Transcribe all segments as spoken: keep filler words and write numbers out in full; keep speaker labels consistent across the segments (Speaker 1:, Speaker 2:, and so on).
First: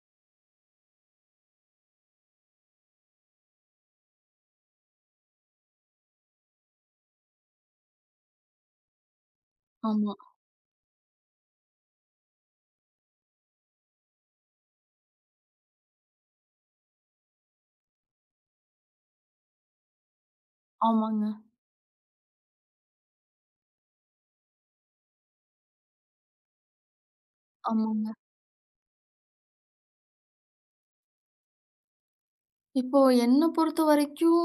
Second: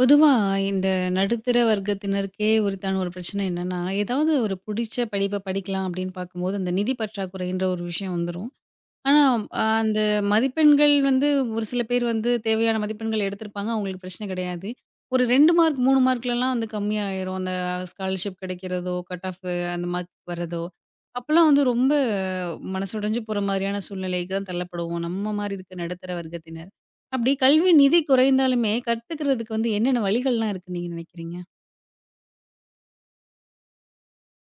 Speaker 1: பொதுவா இந்த நடுத்தர வர்க்கத்தினருக்கே உரித்தான ஒரு பிரச்சனை என்னன்னா, ஏதாவது ஒரு புடிச்ச படிப்ப படிக்கலாம் அப்படின்னு பார்க்கும்போது, அந்த நிதி பற்றாக்குறைன்ற ஒரு விஷயம் வந்துரும். ஆனா, அ அந்த
Speaker 2: ஆமா.
Speaker 1: மதிப்பெண்கள் வந்து ஒரு சில பேர் வந்து தேவையான மதிப்பெண்கள் எடுத்திருப்பாங்க. அவங்களுக்கு பிரச்சனை கிடையாது. ஒரு ரெண்டு மார்க், மூணு மார்க்லலாம் வந்து கம்மியாயிரும். அந்த ஸ்காலர்ஷிப் கிடைக்கிறதோ, கட் ஆஃப் அந்த மார்க் வர்றதோ,
Speaker 2: ஆமாங்க.
Speaker 1: அப்பலாம் வந்து ரொம்ப மனசுடைஞ்சு போற மாதிரியான சூழ்நிலைக்கு தான் தள்ளப்படுவோம். நம்ம மாரி இருக்க நடுத்தர வர்க்கத்தினர். அப்படி கல்வி நிதி
Speaker 2: ஆமாங்க.
Speaker 1: குறைந்தாலுமே கத்துக்கிறதுக்கு வந்து என்னென்ன வழிகள்லாம் இருக்குன்னு நீங்க நினைக்கிறீங்க?
Speaker 2: இப்போ என்ன பொறுத்தவரைக்கும்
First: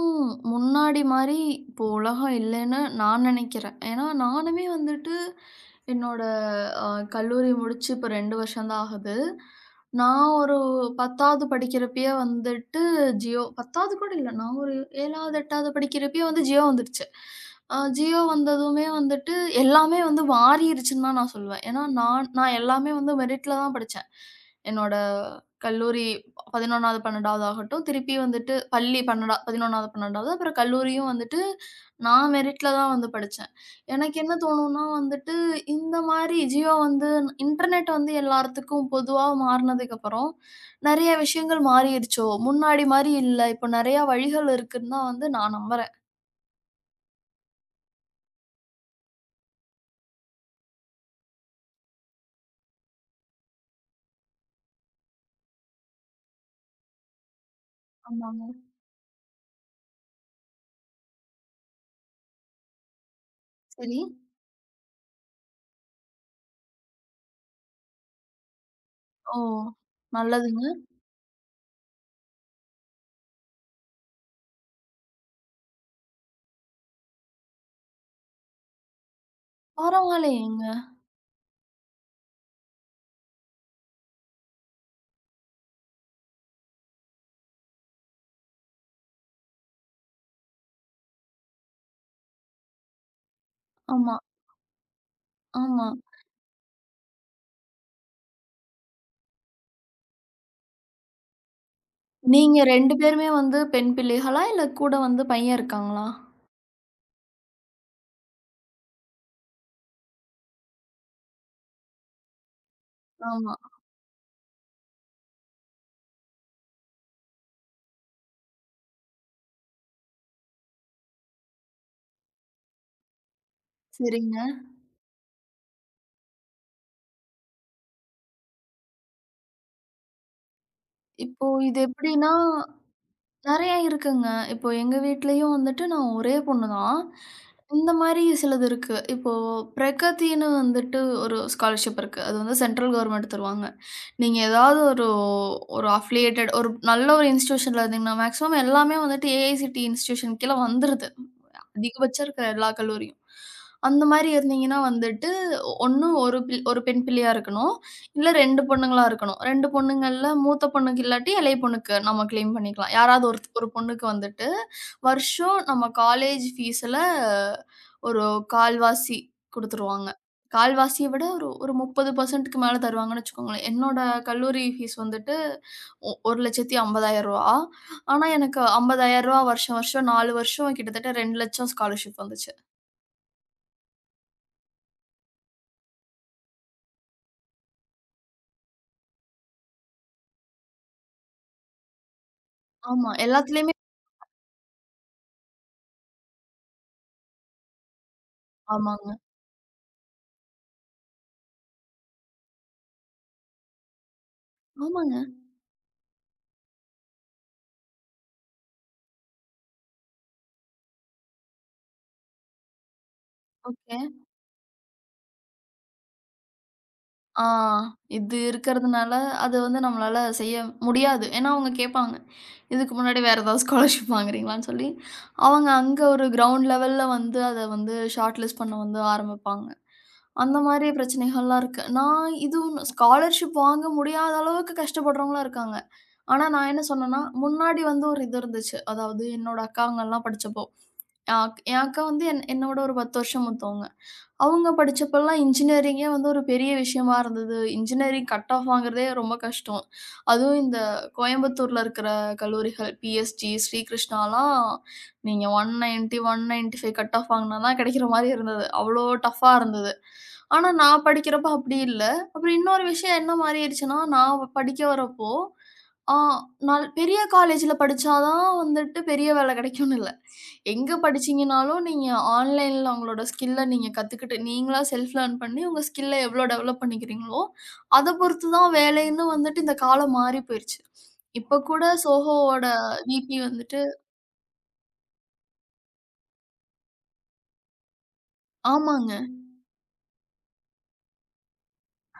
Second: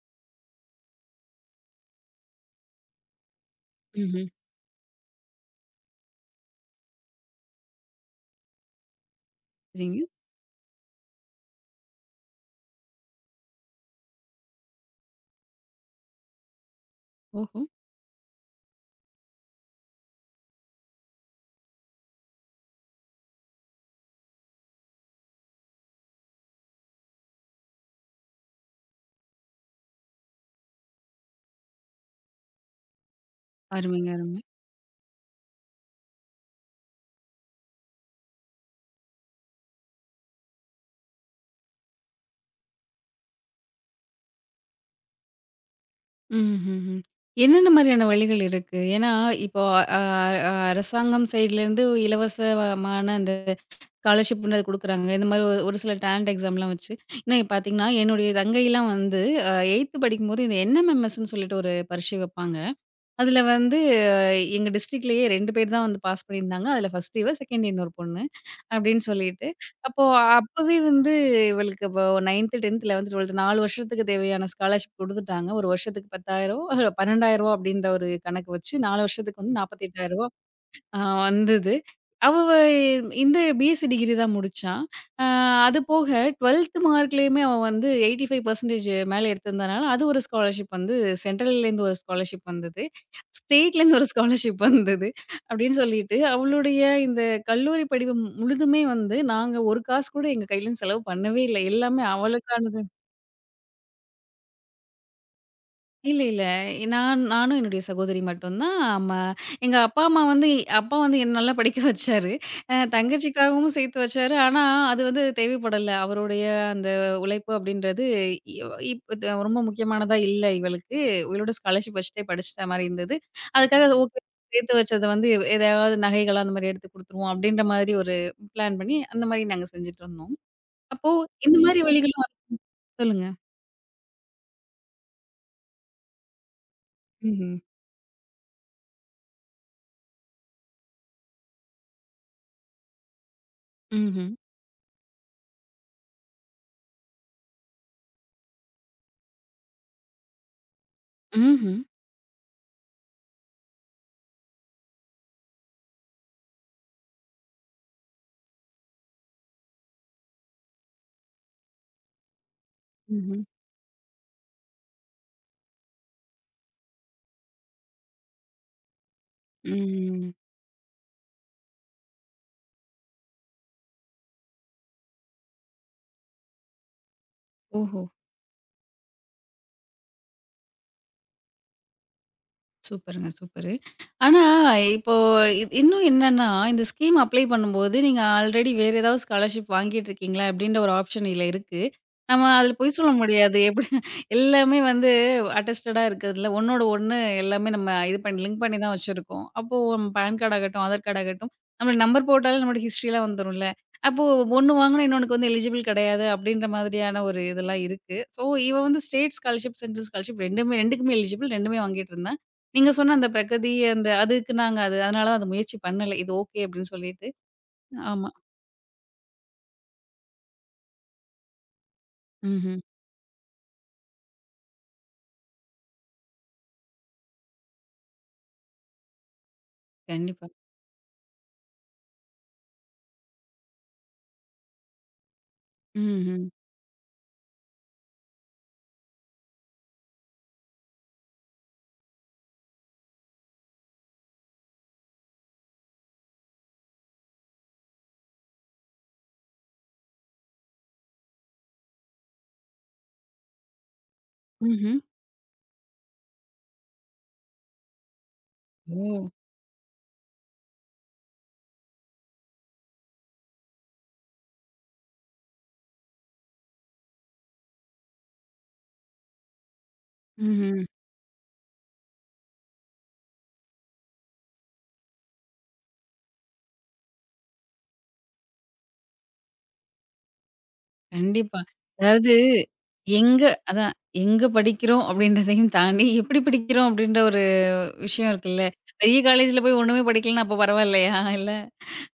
Speaker 2: முன்னாடி மாரி இப்போ உலகம் இல்லன்னு நான் நெனைக்கிறேன். ஏன்னா
Speaker 1: ம்ஹ்ம்.
Speaker 2: நானுமே வந்துட்டு என்னோட அ கல்லூரி முடிச்சு இப்ப ரெண்டு வருஷம் தான் ஆகுது.
Speaker 1: சரிங்க.
Speaker 2: நான் ஒரு 10வது படிக்கிறப்பயே வந்துட்டு ஜியோ 10வது கூட இல்ல. நான் ஒரு 7வது, 8வது படிக்கிறப்பயே வந்து ஜியோ வந்துருச்சு.
Speaker 1: ஓஹோ!
Speaker 2: அ ஜியோ வந்ததுமே வந்துட்டு எல்லாமே வந்து மாறிருச்சுன்னு தான் நான் சொல்லுவேன். ஏன்னா நான் நான் எல்லாமே வந்து மெரிட்ல தான் படிச்சேன். என்னோட கல்லூரி 11வது, 12வது ஆகட்டும். திருப்பி வந்துட்டு பள்ளி பன்னிரெண்டு 11வது, 12வது அப்புறம் கல்லூரியும் வந்துட்டு நான் மெரிட்ல தான் வந்து படிச்சேன்.
Speaker 1: அருமைங்க,
Speaker 2: எனக்கு என்ன
Speaker 1: அருமை.
Speaker 2: தோணும்னா வந்துட்டு, இந்த மாரி ஜியோ வந்து இன்டர்நெட் வந்து எல்லாத்துக்கும் பொதுவா மாறுனதுக்கப்புறம், நெறைய விஷயங்கள் மாறிருச்சோ! முன்னாடி மாரி இல்ல. இப்போ நெறைய வழிகள் இருக்குன்னு தான் வந்து நான் நம்புறேன்.
Speaker 1: ம்ஹ்ஹ்ம். என்னென்ன மாதிரியான வழிகள் இருக்கு? ஏன்னா, இப்போ அ அ அரசாங்கம் சைட்லேருந்து இலவசமான அந்த ஸ்காலர்ஷிப்ன்னு குடுக்குறாங்க. இந்த மாதிரி ஒரு ஒரு சில டேலண்ட் எக்ஸாம்லாம் வச்சு இன்னும் பார்த்தீங்கன்னா, என்னுடைய
Speaker 2: ஆமாங்க.
Speaker 1: தங்கைலாம் வந்து அ 8த் படிக்கும்போது இந்த என்எம்எம்எஸ்ன்னு சொல்லிட்டு ஒரு பரீட்சை வைப்பாங்க. அதில வந்து
Speaker 2: சரி.
Speaker 1: எங்க டிஸ்ட்ரிக்ட்லேயே ரெண்டு பேர் தான் வந்து பாஸ் பண்ணியிருந்தாங்க. அதில ஃபர்ஸ்ட் இவ, செகண்ட் இன்னொரு பொண்ணு. அப்படின்னு
Speaker 2: ஓ!
Speaker 1: சொல்லிட்டு. அப்போ
Speaker 2: நல்லதுங்க.
Speaker 1: அப்பவே வந்து இவளுக்கு இப்போ 9த், 10த், 11த், 12த் நாலு வருஷத்துக்கு தேவையான ஸ்காலர்ஷிப் குடுத்துட்டாங்க. ஒரு வருஷத்துக்கு ரூ. பத்தாயிரம் ரூ. பன்னெண்டாயிரம் அப்படின்ற ஒரு கணக்கு வச்சு நாலு வருஷத்துக்கு வந்து ரூ. நாற்பத்தெட்டாயிரம்
Speaker 2: பரவாயில்லையேங்க.
Speaker 1: ஆ வந்தது. அவ வ இந்த பிஎஸ்சி டிகிரி தான் முடிச்சா. அ அது போக 12த் மார்க்லயுமே அவ வந்து எண்பத்தி ஐந்து சதவீதம் மேல எடுத்திருந்தனால, அது ஒரு ஸ்காலர்ஷிப் வந்து சென்ட்ரல்லேருந்து ஒரு ஸ்காலர்ஷிப் வந்தது. ஸ்டேட்லேருந்து ஒரு
Speaker 2: ஆமா,
Speaker 1: ஸ்காலர்ஷிப் வந்தது. அப்படின்னு
Speaker 2: ஆமா.
Speaker 1: சொல்லிட்டு, அவளுடைய இந்த கல்லூரி படிப்பு முழுதுமே வந்து நாங்க ஒரு காசு கூட எங்க கையிலருந்து செலவு பண்ணவே இல்ல. எல்லாமே
Speaker 2: நீங்க
Speaker 1: அவளுக்கானது.
Speaker 2: ரெண்டு பேருமே வந்து பெண் பிள்ளைகளா? இல்ல கூட வந்து பையன் இருக்காங்களா?
Speaker 1: இல்ல, இல்ல. நான் நானும் என்னுடைய சகோதரி மட்டும் தான். ஆமா. எங்க அப்பா, அம்மா வந்து அப்பா வந்து என்ன நல்லா படிக்க வச்சாரு. அ
Speaker 2: ஆமா.
Speaker 1: தங்கச்சிக்காகவும் சேர்த்து வச்சாரு. ஆனா, அது வந்து தேவைப்படல. அவருடைய அந்த உழைப்பு அப்படின்றது இவ் இப் த ரொம்ப முக்கியமானதா இல்ல இவளுக்கு. இவளோட ஸ்காலர்ஷிப் வச்சுட்டே படிச்சுட்டா மாரி இருந்தது. அதுக்காக ஓகே
Speaker 2: சரிங்க.
Speaker 1: சேர்த்து வச்சத வந்து எதையாவது நகைகளா அந்த மாரி எடுத்து குடுத்துருவோம் அப்படின்ற மாதிரி ஒரு பிளான் பண்ணி, அந்த மாரி நாங்க செஞ்சுட்டு இருந்தோம். அப்போ
Speaker 2: இப்போ
Speaker 1: இந்த மாரி
Speaker 2: இது
Speaker 1: வழிகளும்
Speaker 2: எப்படின்னா,
Speaker 1: சொல்லுங்க.
Speaker 2: நெறைய இருக்குங்க. இப்போ எங்க வீட்லயும் வந்துட்டு நான் ஒரே பொண்ணு தான்.
Speaker 1: ம்ஹ்ம்.
Speaker 2: இந்த மாரி சிலது இருக்கு. இப்போ பிரகதின்னு வந்துட்டு ஒரு ஸ்காலர்ஷிப் இருக்கு. அது வந்து சென்ட்ரல் கவர்மெண்ட் தருவாங்க.
Speaker 1: ம்ஹ்ம்.
Speaker 2: நீங்க ஏதாவது ஒரு ஒரு அஃபிலியேட்டட் ஒரு நல்ல ஒரு இன்ஸ்டிடியூஷன்ல இருந்தீங்கன்னா மேக்ஸிமம் எல்லாமே வந்துட்டு ஏஐசிடி இன்ஸ்டிடியூஷன் கீழ வந்துருது.
Speaker 1: ம்ஹ்ம்.
Speaker 2: அதிகபட்சம் இருக்கிற எல்லா கல்லூரியும். அந்த மாரி இருந்தீங்கன்னா வந்துட்டு, ஒண்ணு ஒரு பிள் ஒரு பெண் பிள்ளையா இருக்கணும். இல்ல ரெண்டு பொண்ணுங்களா இருக்கணும். ரெண்டு பொண்ணுங்கள்ல மூத்த பொண்ணுக்கு இல்லாட்டி இளைய பொண்ணுக்கு நம்ம கிளைம் பண்ணிக்கலாம். யாராவது
Speaker 1: ம்ஹ்ம்.
Speaker 2: ஒரு ஒரு பொண்ணுக்கு வந்துட்டு, வருஷம் நம்ம காலேஜ் ஃபீஸ்ல ஒரு கால்வாசி குடுத்துருவாங்க.
Speaker 1: ம்.
Speaker 2: கால்வாசிய விட ஒரு ஒரு முப்பது சதவீதம் மேல தருவாங்கன்னு வச்சுக்கோங்களேன். என்னோட கல்லூரி ஃபீஸ் வந்துட்டு ஒ ரூ. ஒரு லட்சத்து ஐம்பதாயிரம்
Speaker 1: ஓஹோ!
Speaker 2: ஆனா, எனக்கு ரூ. ஐம்பதாயிரம் வருஷம் வருஷம் நாலு வருஷம் கிட்டத்தட்ட ரெண்டு லட்சம் ஸ்காலர்ஷிப் வந்துச்சு.
Speaker 1: சூப்பருங்க, சூப்பரு. ஆனா, இப்போ இ இன்னும் என்னன்னா, இந்த ஸ்கீம் அப்ளை பண்ணும்போது, நீங்க ஆல்ரெடி வேற ஏதாவது ஸ்காலர்ஷிப் வாங்கிட்டு இருக்கீங்களா? அப்டின்ற ஒரு ஆப்ஷன் இதுல இருக்கு. நம்ம அதுல பொய் சொல்ல
Speaker 2: ஆமா.
Speaker 1: முடியாது.
Speaker 2: எல்லாத்துலயுமே
Speaker 1: எப்படி எல்லாமே வந்து அட்டெஸ்டடா இருக்கிறதுல, ஒண்ணோட ஒண்ணு எல்லாமே நம்ம இது பண்ணி லிங்க் பண்ணி தான்
Speaker 2: ஆமாங்க.
Speaker 1: வச்சிருக்கோம். அப்போ பான் கார்ட் ஆகட்டும், ஆதார் கார்ட் ஆகட்டும், நம்மளோட நம்பர் போட்டாலே நம்மளோட ஹிஸ்ட்ரிலாம் வந்துரும்ல. அப்போ ஒண்ணு வாங்குனா
Speaker 2: ஆமாங்க.
Speaker 1: இன்னொன்னுக்கு வந்து எலிஜிபிள் கிடையாது அப்டின்ற மாதிரியான ஒரு இதெல்லாம் இருக்கு. ஸோ, இவ வந்து ஸ்டேட் ஸ்காலர்ஷிப், சென்ட்ரல் ஸ்காலர்ஷிப் 2மே 2க்குமே எலிஜிபிள் 2மே வாங்கிட்டு இருந்தா. நீங்க சொன்ன அந்த பிரகதி,
Speaker 2: ஓகே.
Speaker 1: அந்த அதுக்கு நாங்க அது அதனால தான் அத முயற்சி பண்ணல. இது ஓகே அப்படின்னு சொல்லிட்டு.
Speaker 2: ஆ
Speaker 1: ஆமா.
Speaker 2: இது இருக்கிறதுனால அது வந்து நம்மளால செய்ய முடியாது. ஏன்னா, அவங்க கேட்பாங்க.
Speaker 1: ம்ஹ்ம்.
Speaker 2: இதுக்கு முன்னாடி வேற ஏதாவது ஸ்காலர்ஷிப் வாங்குறீங்களான்னு சொல்லி, அவங்க அங்க ஒரு கிரவுண்ட் லெவல்ல வந்து அத வந்து ஷார்ட் லிஸ்ட் பண்ண வந்து ஆரம்பிப்பாங்க.
Speaker 1: கண்டிப்பா.
Speaker 2: அந்த மாரி பிரச்சனைகள்லாம் இருக்கு. நான் இதுவும் ஸ்காலர்ஷிப் வாங்க முடியாத அளவுக்கு கஷ்டப்படுறவங்களும் இருக்காங்க.
Speaker 1: ம்ஹ்ம்.
Speaker 2: ஆனா, நான் என்ன சொன்னேன்னா, முன்னாடி வந்து ஒரு இது இருந்துச்சு. அதாவது என்னோட அக்காங்கலாம் படிச்சப்போ, அ என் அக்கா வந்து என் என்னோட ஒரு பத்து வருஷம் மூத்தவங்க. அவங்க படிச்சப்பலாம் இன்ஜினியரிங்கே வந்து ஒரு பெரிய விஷயமா இருந்தது. இன்ஜினியரிங் கட் ஆஃப் வாங்குறதே ரொம்ப கஷ்டம். அதுவும் இந்த கோயம்புத்தூர்ல இருக்கிற கல்லூரிகள் பிஎஸ்ஜி, ஸ்ரீகிருஷ்ணாலாம்
Speaker 1: ம்ஹ்ம்.
Speaker 2: நீங்க நூத்தி தொண்ணூறு, நூத்தி தொண்ணூத்தி ஐந்து கட் ஆஃப் வாங்குனா தான் கிடைக்கிற மாரி இருந்தது. அவ்ளோ
Speaker 1: ஓ!
Speaker 2: டஃப்பா இருந்தது. ஆனா, நான் படிக்கிறப்ப அப்படி இல்ல. அப்புறம் இன்னொரு விஷயம் என்ன மாறிடுச்சுன்னா, நான் வ படிக்க வரப்போ, ஆ நான் பெரிய காலேஜ்ல படிச்சா தான் வந்துட்டு பெரிய வேலை கிடைக்கும்னு இல்ல.
Speaker 1: ம்ஹ்ம்.
Speaker 2: எங்க படிச்சீங்கனாலும் நீங்க ஆன்லைன்ல அவங்களோட ஸ்கில்ல நீங்க கத்துக்கிட்டு, நீங்களா செல்ஃப் லேர்ன் பண்ணி உங்க ஸ்கில்ல எவ்ளோ டெவலப் பண்ணிக்கிறீங்களோ, அத பொறுத்து தான் வேலைன்னு வந்துட்டு இந்த காலம் மாறி போயிருச்சு.
Speaker 1: கண்டிப்பா.
Speaker 2: இப்ப கூட
Speaker 1: அதாவது
Speaker 2: சோஹோவோட விபி
Speaker 1: எங்க
Speaker 2: வந்துட்டு
Speaker 1: அதான் எங்க படிக்கிறோம் அப்படின்றதையும் தாண்டி, எப்படி படிக்கிறோம் அப்படின்ற ஒரு விஷயம் இருக்குல்ல.
Speaker 2: ஆமாங்க.
Speaker 1: பெரிய காலேஜ்ல போய் ஒண்ணுமே படிக்கலன்னா அப்ப பரவாயில்லையா? இல்ல.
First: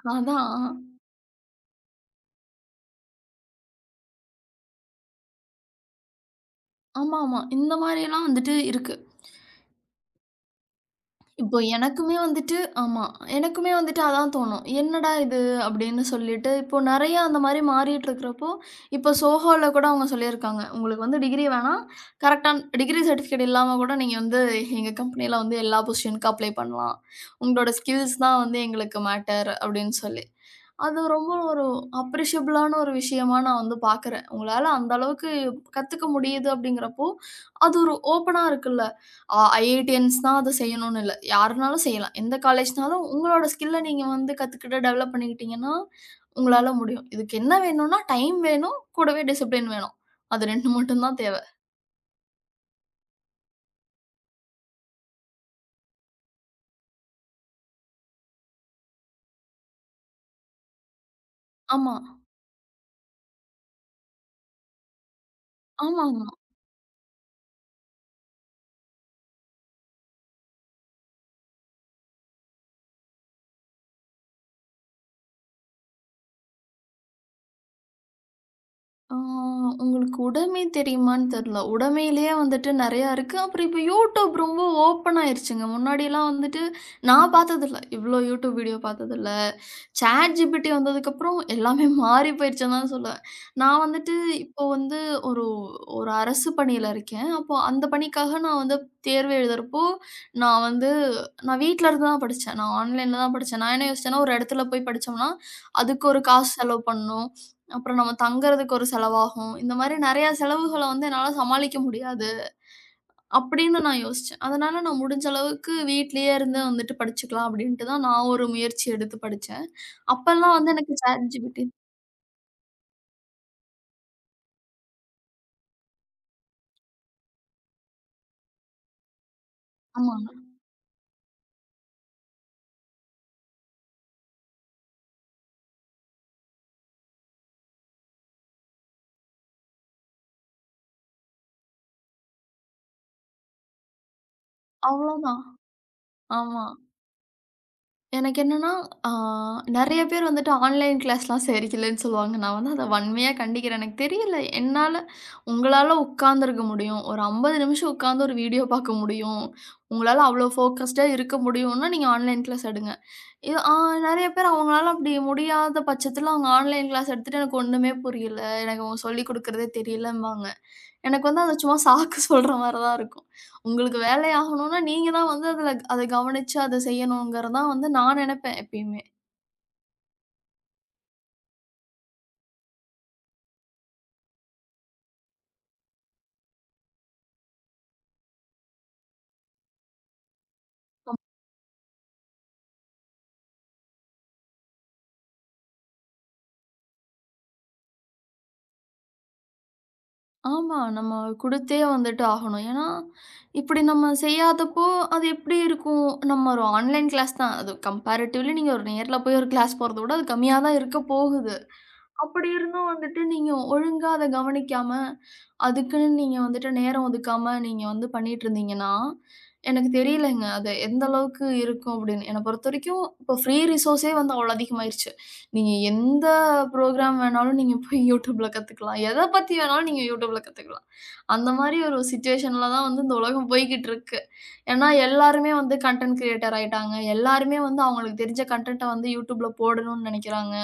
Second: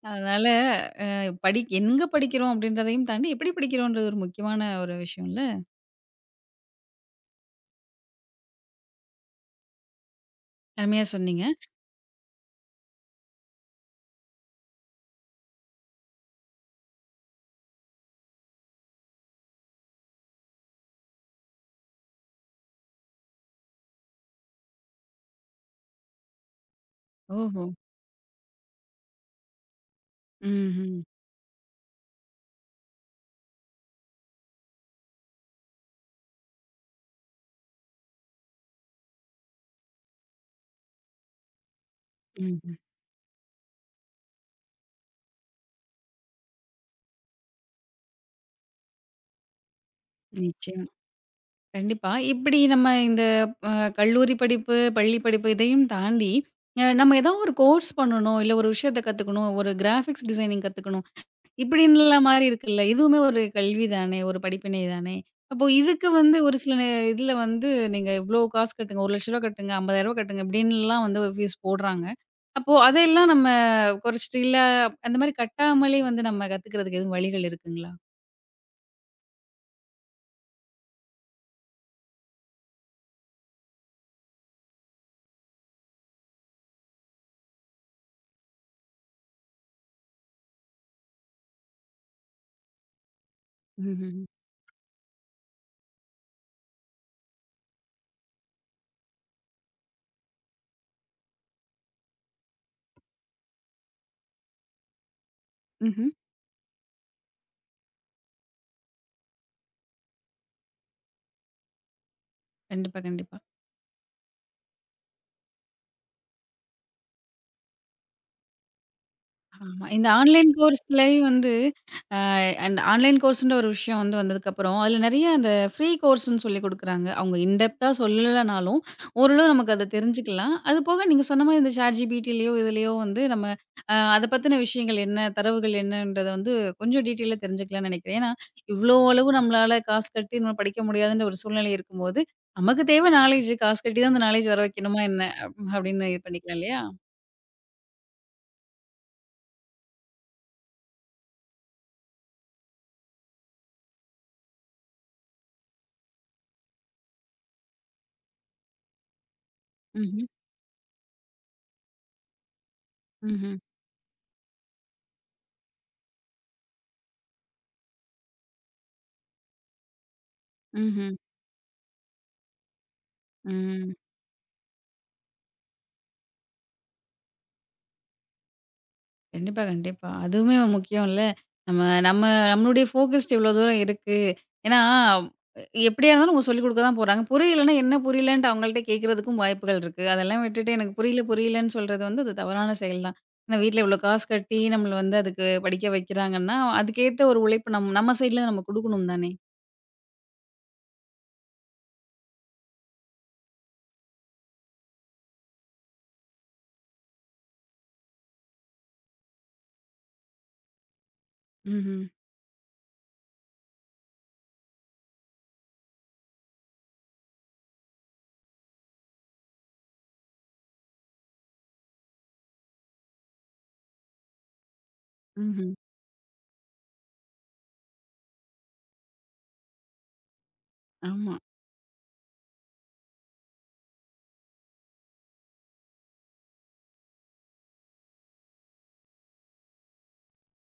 Speaker 1: அதனால
Speaker 2: அதான்.
Speaker 1: அ படி எங்க படிக்கிறோம் அப்படின்றதையும் தாண்டி, எப்படி படிக்கிறோம்ன்றது ஒரு முக்கியமான ஒரு விஷயம்ல.
Speaker 2: ஆமாமா. இந்த மாரிலாம் வந்துட்டு இருக்கு.
Speaker 1: அருமையா சொன்னீங்க.
Speaker 2: இப்போ எனக்குமே வந்துட்டு ஆமா. எனக்குமே வந்துட்டு அதான் தோணும். "என்னடா இது?" அப்படின்னு சொல்லிட்டு, இப்போ நெறையா அந்த மாரி மாறிட்டுருக்கிறப்போ, இப்போ சோஹோல கூட அவங்க சொல்லியிருக்காங்க. "உங்களுக்கு வந்து டிகிரி வேணாம். கரெக்டான டிகிரி சர்டிஃபிகேட் இல்லாம கூட நீங்க வந்து எங்க கம்பெனியில வந்து எல்லா பொசிஷனுக்கும் அப்ளை பண்ணலாம்.
Speaker 1: ஓஹோ!
Speaker 2: உங்களோட ஸ்கில்ஸ் தான் வந்து எங்களுக்கு மேட்டர்." அப்படின்னு சொல்லி.
Speaker 1: ம்ஹ்ம்.
Speaker 2: அது ரொம்ப ஒரு அப்ரிஷியபிளான ஒரு விஷயமா நான் வந்து பார்க்குறேன். உங்களால அந்த அளவுக்கு கத்துக்க முடியுது அப்படிங்கிறப்போ, அது ஒரு ஓப்பனா இருக்குல்ல. ஆ ஐஐடியன்ஸ் தான் அத செய்யணும்னு இல்ல. யாருனாலும் செய்யலாம். எந்த
Speaker 1: ம்ஹ்ம்.
Speaker 2: காலேஜ்னாலும் உங்களோட ஸ்கில்ல நீங்க வந்து கத்துக்கிட்டு டெவலப் பண்ணிக்கிட்டீங்கன்னா, உங்களால முடியும். இதுக்கு என்ன வேணும்னா, டைம் வேணும். கூடவே டிசிப்ளின் வேணும். அது ரெண்டு
Speaker 1: நிச்சயமா.
Speaker 2: மட்டும் தான் தேவை.
Speaker 1: கண்டிப்பா. இப்படி நம்ம இந்த அ கல்லூரி படிப்பு, பள்ளி படிப்பு இதையும் தாண்டி, அ நம்ம ஏதோ ஒரு கோர்ஸ் பண்ணணும், இல்ல ஒரு விஷயத்த கத்துக்கணும், ஒரு கிராஃபிக்ஸ் டிசைனிங் கத்துக்கணும்,
Speaker 2: ஆமா.
Speaker 1: இப்படின்லாம் மாறி இருக்குல்ல. இதுவுமே ஒரு கல்வி தானே, ஒரு படிப்பினை தானே. அப்போ இதுக்கு
Speaker 2: ஆமாமா.
Speaker 1: வந்து ஒரு சில நே இதுல வந்து நீங்க இவ்ளோ காசு கட்டுங்க, ரூ. ஒரு லட்சம் கட்டுங்க, ரூ. ஐம்பதாயிரம் கட்டுங்க இப்படின்லாம் வந்து ஒரு ஃபீஸ் போடுறாங்க. அப்போ அதையெல்லாம் நம்ம குறைச்சிட்டு, இல்ல அந்த மாரி கட்டாமலே வந்து நம்ம கத்துக்கிறதுக்கு எதுவும் வழிகள் இருக்குங்களா?
Speaker 2: ஆ உங்களுக்கு உடமை தெரியுமான்னு தெரியல. உடமையிலேயே வந்துட்டு நெறையா இருக்கு. அப்புறம் இப்ப YouTube ரொம்ப ஓப்பன் ஆயிருச்சுங்க. முன்னாடிலாம் வந்துட்டு நான் பார்த்ததில்ல. இவ்ளோ YouTube வீடியோ பார்த்ததில்ல. ChatGPT வந்ததுக்கப்புறம் எல்லாமே மாறி போயிருச்சுன்னு தான் சொல்லுவேன். நான் வந்துட்டு
Speaker 1: ம்ஹ்ம்.
Speaker 2: இப்போ வந்து ஒரு ஒரு அரசு பணியில இருக்கேன். அப்போ அந்த பணிக்காக நான் வந்து தேர்வு எழுதுறப்போ, நான் வந்து நான் வீட்ல இருந்து தான் படிச்சேன். நான் ஆன்லைன்ல தான் படிச்சேன். நான் என்ன யோசிச்சேன்னா, ஒரு இடத்துல போய் படிச்சோம்னா, அதுக்கு
Speaker 1: ம்ஹ்ம்.
Speaker 2: ஒரு காசு செலவு பண்ணணும். அப்புறம் நம்ம தங்குறதுக்கு ஒரு செலவாகும். இந்த மாரி நெறையா செலவுகள வந்து என்னால சமாளிக்க முடியாது.
Speaker 1: கண்டிப்பா, கண்டிப்பா.
Speaker 2: அப்படின்னு நான் யோசிச்சேன். அதனால நான் முடிஞ்ச அளவுக்கு வீட்லயே இருந்து வந்துட்டு படிச்சுக்கலாம் அப்படின்ட்டு தான் நான் ஒரு முயற்சி எடுத்து படிச்சேன்.
Speaker 1: ஆமா. இந்த ஆன்லைன்
Speaker 2: அப்பல்லாம் வந்து எனக்கு Chat
Speaker 1: கோர்ஸ்லயும் வந்து
Speaker 2: ஜி பி டி
Speaker 1: அ அந்த ஆன்லைன் கோர்ஸ்ன்ற ஒரு விஷயம் வந்து வந்ததுக்கப்புறம், அதுல நெறைய அந்த ஃப்ரீ கோர்ஸ்ன்னு சொல்லிக் குடுக்குறாங்க. அவங்க இன் டெப்த்தா சொல்லலனாலும், ஓரளவு நமக்கு அத
Speaker 2: ஆமாங்க.
Speaker 1: தெரிஞ்சுக்கலாம். அது போக நீங்க சொன்ன மாரி இந்த ChatGPTலயோ, இதுலயோ வந்து நம்ம அ அத பத்தின விஷயங்கள் என்ன, தரவுகள் என்னன்றத வந்து கொஞ்சம் டீட்டெயிலா தெரிஞ்சுக்கலாம்னு நெனைக்கிறேன். ஏன்னா, இவ்ளோ அளவு நம்மளால காசு கட்டி நம்ம படிக்க முடியாதுன்ற ஒரு சூழ்நிலை இருக்கும்போது, நமக்கு தேவை நாலேட்ஜ். காசு கட்டி தான் அந்த நாலேட்ஜ் வர வைக்கணுமா என்ன?
Speaker 2: அவ்வளோதான்.
Speaker 1: அப் அப்படின்னு இது பண்ணிக்கலாம்
Speaker 2: ஆமா.
Speaker 1: இல்லையா?
Speaker 2: எனக்கு என்னன்னா, ஆ நெறைய பேர் வந்துட்டு ஆன்லைன் கிளாஸ்லாம் சரிக்கில்லன்னு சொல்லுவாங்க. நான் வந்து அத வன்மையா கண்டிக்கிறேன். எனக்கு தெரியல என்னால உங்களால உட்கார்ந்திருக்க முடியும். ஒரு ஐம்பது நிமிஷம் உட்கார்ந்து ஒரு வீடியோ பார்க்க முடியும்.
Speaker 1: ம்ஹ்ம்.
Speaker 2: உங்களால அவ்வளோ ஃபோக்கஸ்டா இருக்க முடியும்னா, நீங்க ஆன்லைன் கிளாஸ் எடுங்க.
Speaker 1: ம்ஹ்ம்.
Speaker 2: இது ஆ நெறைய பேர் அவங்களால அப்படி முடியாத பட்சத்துல அவங்க ஆன்லைன் கிளாஸ் எடுத்துட்டு எனக்கு ஒண்ணுமே புரியல. எனக்கு அவங்க சொல்லிக் குடுக்குறதே தெரியலம்பாங்க.
Speaker 1: ம்ஹ்ம்.
Speaker 2: எனக்கு வந்து அது சும்மா சாக்கு சொல்ற மாரி தான் இருக்கும்.
Speaker 1: ம்.
Speaker 2: உங்களுக்கு வேலை ஆகணும்னா, நீங்க தான் வந்து அதுல அத கவனிச்சு அத செய்யணுங்கிறது தான் வந்து நான் நெனப்பேன் எப்பயுமே.
Speaker 1: கண்டிப்பா, கண்டிப்பா. அதுவுமே ஒரு முக்கியம் இல்ல. நம்ம நம்ம நம்மளுடைய ஃபோகஸ்டு இவ்ளோ தூரம் இருக்கு. ஏன்னா, எப்படியா இருந்தாலும் அவங்க சொல்லிக் குடுக்க தான் போறாங்க. புரியலன்னா என்ன புரியலன்ட்டு அவங்கள்ட்ட கேட்கறதுக்கும் வாய்ப்புகள் இருக்கு. அதெல்லாம் விட்டுட்டு எனக்கு புரியல, புரியலன்னு சொல்றது வந்து அது தவறான செயல் தான். ஏன்னா வீட்ல இவ்ளோ காசு கட்டி நம்மள வந்து அதுக்கு படிக்க வைக்கிறாங்கன்னா, அதுக்கேத்த ஒரு உழைப்பு நம் நம்ம சைட்ல நம்ம குடுக்கணும் தானே!
Speaker 2: ஆமா, நம்ம குடுத்தே வந்துட்டு ஆகணும். ஏன்னா, இப்படி நம்ம செய்யாதப்போ, அது எப்படி இருக்கும்? நம்ம ஒரு ஆன்லைன் கிளாஸ் தான். அது கம்பேரிட்டிவ்லி நீங்க ஒரு நேர்ல போய் ஒரு கிளாஸ் போறத விட, அது கம்மியா தான் இருக்க போகுது.
Speaker 1: ம்ஹ்ம்.
Speaker 2: அப்படி இருந்தும் வந்துட்டு நீங்க ஒழுங்கா அத கவனிக்காம, அதுக்குன்னு நீங்க வந்துட்டு நேரம் ஒதுக்காம நீங்க வந்து பண்ணிட்டுருந்தீங்கன்னா, எனக்கு தெரியலங்க. அது எந்த அளவுக்கு இருக்கும் அப்படின்னு. என்ன பொறுத்தவரைக்கும் இப்போ ஃப்ரீ ரிசோர்ஸே வந்து அவ்வளோ அதிகமாயிருச்சு. நீங்க
Speaker 1: ம்ஹ்ம்.
Speaker 2: எந்த புரோகிராம் வேணாலும் நீங்க போய் YouTubeல கத்துக்கலாம். எத பத்தி வேணாலும் நீங்க YouTubeல கத்துக்கலாம்.
Speaker 1: ஆமா,
Speaker 2: அந்த மாரி ஒரு சிச்சுவேஷன்ல தான் வந்து இந்த உலகம் போய்க்கிட்டு இருக்கு. ஏன்னா எல்லாருமே வந்து கன்டென்ட் கிரியேட்டர் ஆயிட்டாங்க. எல்லாருமே வந்து அவங்களுக்கு தெரிஞ்ச கன்டென்ட்ட வந்து YouTubeல போடணும்னு நெனைக்கிறாங்க.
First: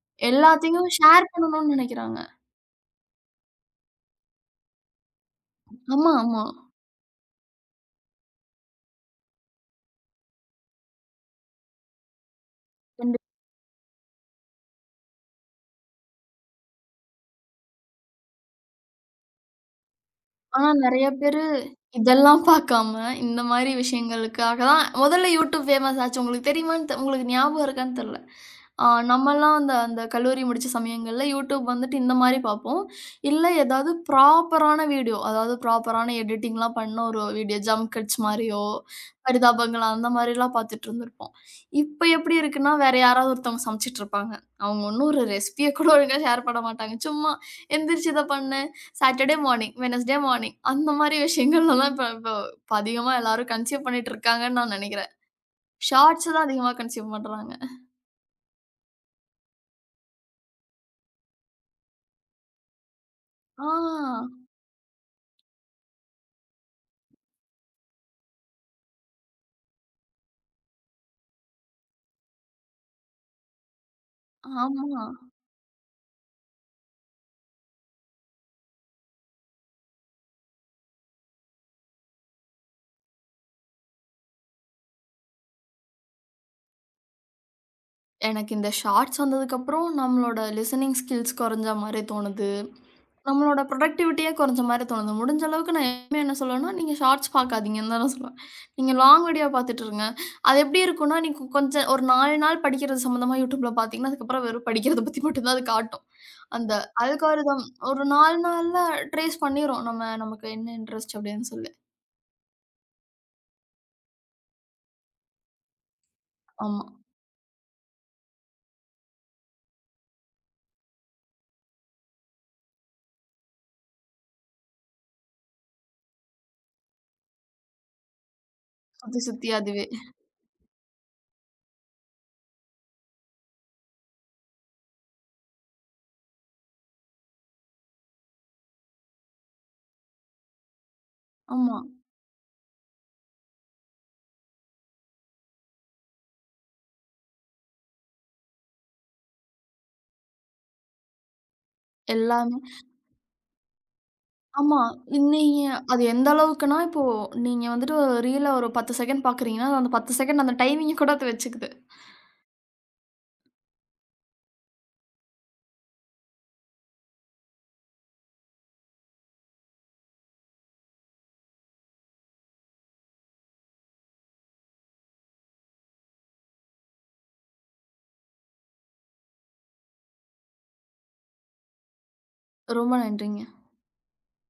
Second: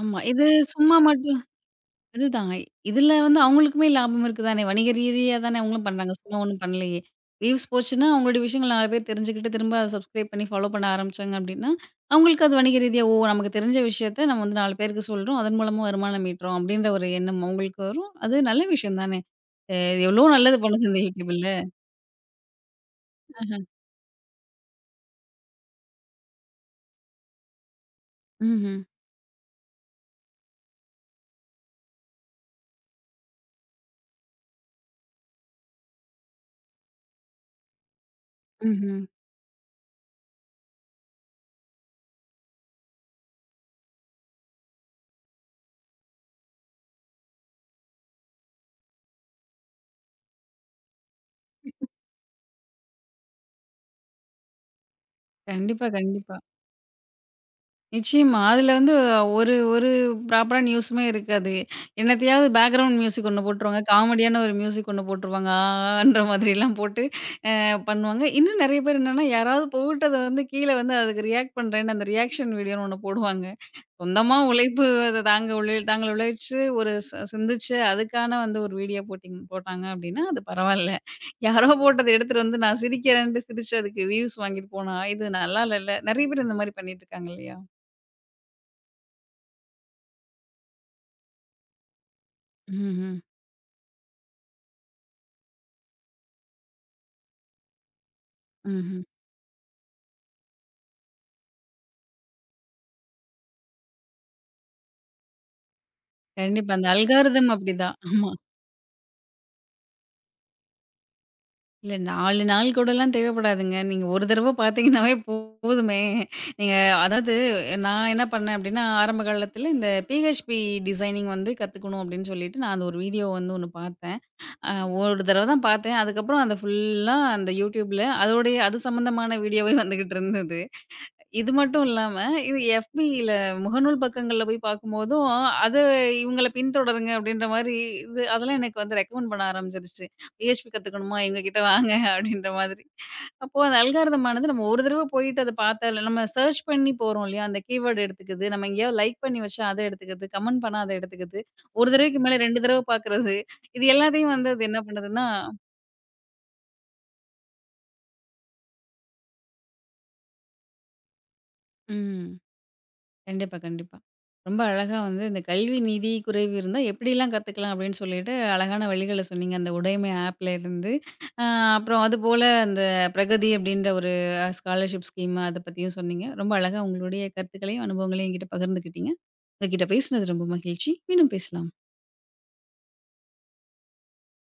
Speaker 1: ஆமா. இது
Speaker 2: எல்லாத்தையும்
Speaker 1: சும்மா
Speaker 2: ஷேர்
Speaker 1: மட்டும்
Speaker 2: பண்ணணும்னு நெனைக்கிறாங்க.
Speaker 1: அதுதான். இதுல வந்து அவங்களுக்குமே லாபம் இருக்கு தானே! வணிக ரீதியா தானே அவங்களும் பண்றாங்க.
Speaker 2: ஆமா,
Speaker 1: சும்மா
Speaker 2: ஆமா.
Speaker 1: ஒண்ணும் பண்ணலயே! வியூஸ் போச்சுன்னா, அவங்களுடைய விஷயங்கள் நாலு பேர் தெரிஞ்சுக்கிட்டு, திரும்ப அத சப்ஸ்கிரைப் பண்ணி ஃபாலோ பண்ண ஆரம்பிச்சாங்க அப்டின்னா, அவங்களுக்கு அது வணிக ரீதியா, "ஓ!
Speaker 2: கண்டிப்பா.
Speaker 1: நமக்கு தெரிஞ்ச விஷயத்த நம்ம வந்து நாலு பேருக்கு சொல்றோம். அதன் மூலமா வருமானம் ஈட்டுறோம்." அப்டின்ற ஒரு எண்ணம் அவங்களுக்கு வரும். அது நல்ல விஷயம் தானே! அ எவ்ளோ நல்லது
Speaker 2: ஆனா
Speaker 1: பண்ணுது இந்த
Speaker 2: நெறைய பேரு
Speaker 1: யூடியூப்ல.
Speaker 2: இதெல்லாம் பார்க்காம, இந்த மாரி விஷயங்களுக்காக தான் முதல்ல YouTube ஃபேமஸ் ஆச்சு. உங்களுக்கு தெரியுமான்னு தெ உங்களுக்கு ஞாபகம் இருக்கான்னு தெர்ல.
Speaker 1: ம்ஹ்ம்.
Speaker 2: ஆ நம்மலாம் அந்த அந்த கல்லூரி முடிச்ச சமயங்கள்ல YouTube வந்துட்டு இந்த மாரி பார்ப்போம். இல்ல ஏதாவது ப்ராப்பரான வீடியோ, அதாவது ப்ராப்பரான எடிட்டிங்லாம் பண்ண ஒரு வீடியோ, ஜம்ப் கட்ஸ் மாரியோ,
Speaker 1: ம்ஹ்ம்.
Speaker 2: பரிதாபங்கள் அந்த மாரிலாம் பார்த்துட்டு இருந்திருப்போம். இப்ப எப்படி இருக்குன்னா, வேற யாராவது ஒருத்தவங்க சமைச்சிட்டு இருப்பாங்க. அவங்க ஒண்ணும் ஒரு ரெசிபிய கூட ஒழுங்கா ஷேர் பண்ண மாட்டாங்க. சும்மா எந்திரிச்சு இத பண்ணு. சாட்டர்டே மார்னிங், வெட்னஸ்டே மார்னிங் அந்த மாரி விஷயங்கள்லலாம் இப்ப இப்ப இப்ப அதிகமா எல்லாரும் கன்சியூம் பண்ணிட்டு இருக்காங்கன்னு நான் நெனைக்கிறேன்.
Speaker 1: கண்டிப்பா,
Speaker 2: ஷார்ட்ஸ்
Speaker 1: கண்டிப்பா.
Speaker 2: தான் அதிகமா கன்சியூம் பண்றாங்க.
Speaker 1: நிச்சயமா. அதுல வந்து ஒரு ஒரு ப்ராப்பரான நியூஸுமே இருக்காது. என்னத்தையாவது பேக்கிரவுண்ட் மியூசிக் ஒண்ணு
Speaker 2: ஆ,
Speaker 1: போட்டுருவாங்க. காமெடியான ஒரு மியூசிக் ஒண்ணு போட்டுருவாங்க. ஆ ஆன்ற மாதிரிலாம் போட்டு அ பண்ணுவாங்க. இன்னும் நெறைய பேர் என்னன்னா, யாராவது போட்டத வந்து கீழ வந்து அதுக்கு ரியாக்ட் பண்றேன்னு அந்த ரியாக்ஷன் வீடியோன்னு ஒண்ணு போடுவாங்க. சொந்தமா உழைப்பு
Speaker 2: ஆமா.
Speaker 1: அத தாங்க உழை தாங்கள் உழைச்சு ஒரு ச சிந்திச்சு அதுக்கான வந்து ஒரு வீடியோ போட்டிங் போட்டாங்க அப்டின்னா, அது பரவால்ல. யாரோ போட்டத எடுத்துட்டு வந்து நான் சிரிக்கிறேன்ட்டு சிரிச்சு அதுக்கு வியூஸ் வாங்கிட்டு போனா, இது நல்லா இல்லல. நெறைய பேர் இந்த மாரி பண்ணிட்டு இருக்காங்க இல்லையா?
Speaker 2: எனக்கு இந்த ஷார்ட்ஸ் வந்ததுக்கப்புறம் நம்மளோட லிசனிங் ஸ்கில்ஸ் கொறஞ்ச மாரி தோணுது.
Speaker 1: ம்ஹ்ம்,
Speaker 2: நம்மளோட ப்ரொடக்டிவிட்டியே கொறஞ்ச மாரி தோணுது. முடிஞ்ச அளவுக்கு நான் எப்பவுமே என்ன சொல்லுவேன்னா, நீங்க ஷார்ட்ஸ் பாக்காதீங்கன்னு தான் நான் சொல்லுவேன். நீங்க
Speaker 1: ம்ஹ்ம்.
Speaker 2: லாங் வீடியோ பாத்துட்டு இருங்க. அது எப்படி இருக்கும்னா, நீங்க கொஞ்சம் ஒரு நாலு நாள் படிக்கிறது சம்மந்தமா YouTubeல பாத்தீங்கன்னா, அதுக்கப்புறம் வெறும் படிக்கிறத பத்தி மட்டும் தான் அது காட்டும்.
Speaker 1: கண்டிப்பா.
Speaker 2: அந்த
Speaker 1: அந்த அல்காரிதம்
Speaker 2: அல்காரிதம்
Speaker 1: அப்படிதான்.
Speaker 2: ஒரு
Speaker 1: ஆமா.
Speaker 2: நாலு நாள்ல ட்ரேஸ் பண்ணிரும். நம்ம நமக்கு என்ன இன்ட்ரெஸ்ட் அப்படின்னு சொல்லி.
Speaker 1: இல்ல நாலு நாள் கூடலாம் தேவைப்படாதுங்க. நீங்க ஒரு தடவ பார்த்தீங்கன்னாவே போதுமே. நீங்க
Speaker 2: ஆமா.
Speaker 1: அதாவது நான் என்ன பண்ணேன் அப்படின்னா, ஆரம்ப காலத்தில இந்த பி எச் பி டிசைனிங் வந்து கத்துக்கணும் அப்படின்னு சொல்லிட்டு, நான் அந்த ஒரு வீடியோ வந்து ஒண்ணு பார்த்தேன். அ ஒரு தடவ தான் பார்த்தேன். அதுக்கப்புறம் அந்த ஃபுல்லா அந்த YouTubeல அதோடைய அது
Speaker 2: சுத்தி
Speaker 1: சம்மந்தமான
Speaker 2: சுத்தி
Speaker 1: வீடியோவே
Speaker 2: அதுவே.
Speaker 1: வந்துகிட்டு இருந்தது. இது மட்டும் இல்லாம, இது எஃபில முகநூல் பக்கங்கள்ல போய் பார்க்கும்போதும், அது இவங்கள பின்தொடருங்க அப்படின்ற மாரி இது அதெல்லாம் எனக்கு வந்து ரெக்கமெண்ட் பண்ண ஆரம்பிச்சுருச்சு. பி எச் பி கத்துக்கணுமா? இவங்க கிட்ட
Speaker 2: ஆமா.
Speaker 1: வாங்க அப்படின்ற மாதிரி. அப்போ அந்த அல்காரிதம் ஆனது நம்ம ஒரு தடவ போயிட்டு அத பார்த்தாலே நம்ம சர்ச் பண்ணி போறோம் இல்லையா? அந்த கீவேர்ட் எடுத்துக்குது. நம்ம எங்கேயாவது லைக் பண்ணி வச்சா அத எடுத்துக்குது. கமெண்ட் பண்ணா அத எடுத்துக்குது. ஒரு தடவைக்கு மேல
Speaker 2: எல்லாமே.
Speaker 1: ரெண்டு தடவ பார்க்குறது. இது எல்லாத்தையும் வந்து அது
Speaker 2: ஆமா.
Speaker 1: என்ன பண்ணுதுன்னா
Speaker 2: நீங்க அது எந்த அளவுக்குன்னா, இப்போ நீங்க வந்துட்டு ரீல ஒரு பத்து செகண்ட் பாக்குறீங்கன்னா, அந்த பத்து செகண்ட் அந்த டைமிங்க கூட அது வச்சுக்குது.
Speaker 1: ம். கண்டிப்பா, கண்டிப்பா. ரொம்ப அழகா வந்து இந்த கல்வி நிதி குறைவு இருந்தா எப்படிலாம் கத்துக்கலாம் அப்படின்னு சொல்லிட்டு அழகான வழிகள சொன்னீங்க. அந்த உடைமை ஆப்ல இருந்து, அ அப்புறம் அதுபோல அந்த பிரகதி அப்படின்ற ஒரு ஸ்காலர்ஷிப் ஸ்கீம் அத பத்தியும் சொன்னீங்க. ரொம்ப அழகா உங்களுடைய கருத்துக்களையும், அனுபவங்களையும் என்கிட்ட பகிர்ந்துக்கிட்டீங்க. உங்ககிட்ட பேசினது ரொம்ப மகிழ்ச்சி. மீண்டும் பேசலாம்.
Speaker 2: ரொம்ப நன்றிங்க.